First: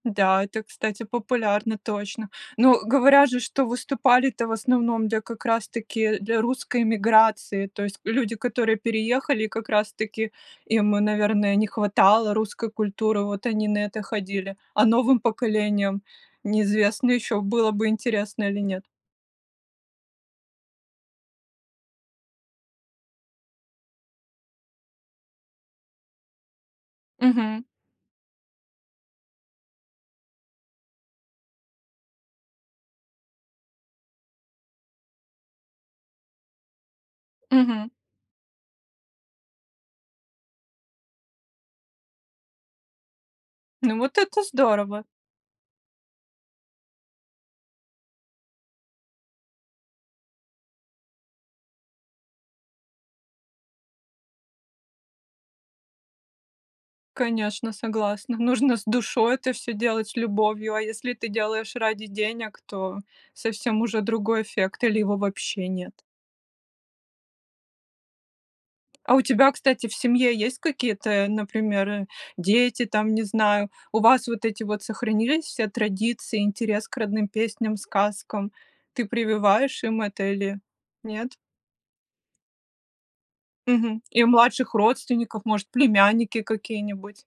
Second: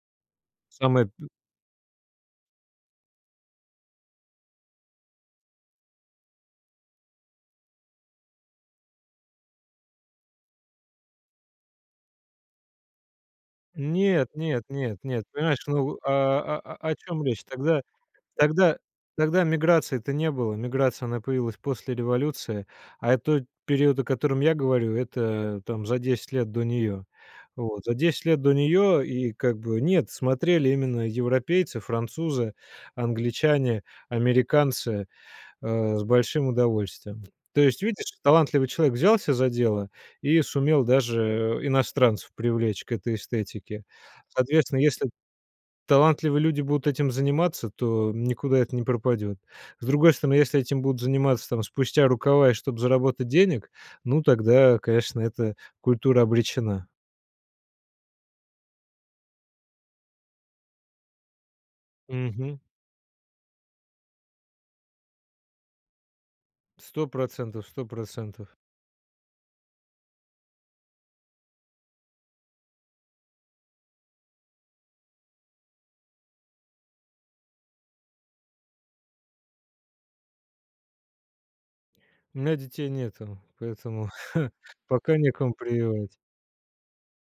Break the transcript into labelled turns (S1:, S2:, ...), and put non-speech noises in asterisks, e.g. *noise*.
S1: Да, это, кстати,
S2: Самые б
S1: популярно точно. Но говорят же, что выступали-то в основном для как раз таки для русской эмиграции. То есть люди, которые переехали, как раз таки им и, наверное, не хватало русской культуры, вот они на это
S2: Нет,
S1: ходили.
S2: нет,
S1: А
S2: нет,
S1: новым
S2: нет, понимаешь, ну,
S1: поколениям
S2: а а а, о
S1: неизвестно
S2: чем
S1: ещё,
S2: речь?
S1: было
S2: Тогда
S1: бы интересно или
S2: тогда
S1: нет.
S2: тогда миграции-то не было. Миграция, она появилась после революции. А, э, тот период, о котором я говорю, это, там, за 10 лет до неё. Э,
S1: Мгм.
S2: вот, за 10 лет до неё и как бы, нет, смотрели именно европейцы, французы, англичане, американцы, э, с большим удовольствием. То есть,
S1: Мгм.
S2: видишь, талантливый человек взялся за дело и сумел даже иностранцев привлечь к этой эстетике.
S1: Ну, вот это
S2: Соответственно,
S1: здорово.
S2: если талантливые люди будут этим заниматься, то никуда это не пропадет. С другой стороны, если этим будут заниматься, там, спустя рукава и чтоб заработать денег, ну, тогда, конечно, эта культура обречена.
S1: Конечно, согласна. Нужно с душой это всё делать, с любовью, а если ты делаешь ради денег,
S2: Мгм.
S1: то совсем уже другой эффект или его вообще нет?
S2: 100 %- 100 %.
S1: А у тебя, кстати, в семье есть какие-то, например, дети там, не знаю, у вас вот эти вот сохранились все традиции, интерес к родным песням, сказкам? Ты прививаешь им это или нет?
S2: У меня детей нету, *chuckles*
S1: Мгм.
S2: поэтому
S1: И младших
S2: пока
S1: родственников,
S2: некому
S1: может,
S2: прививать.
S1: племянники какие-нибудь?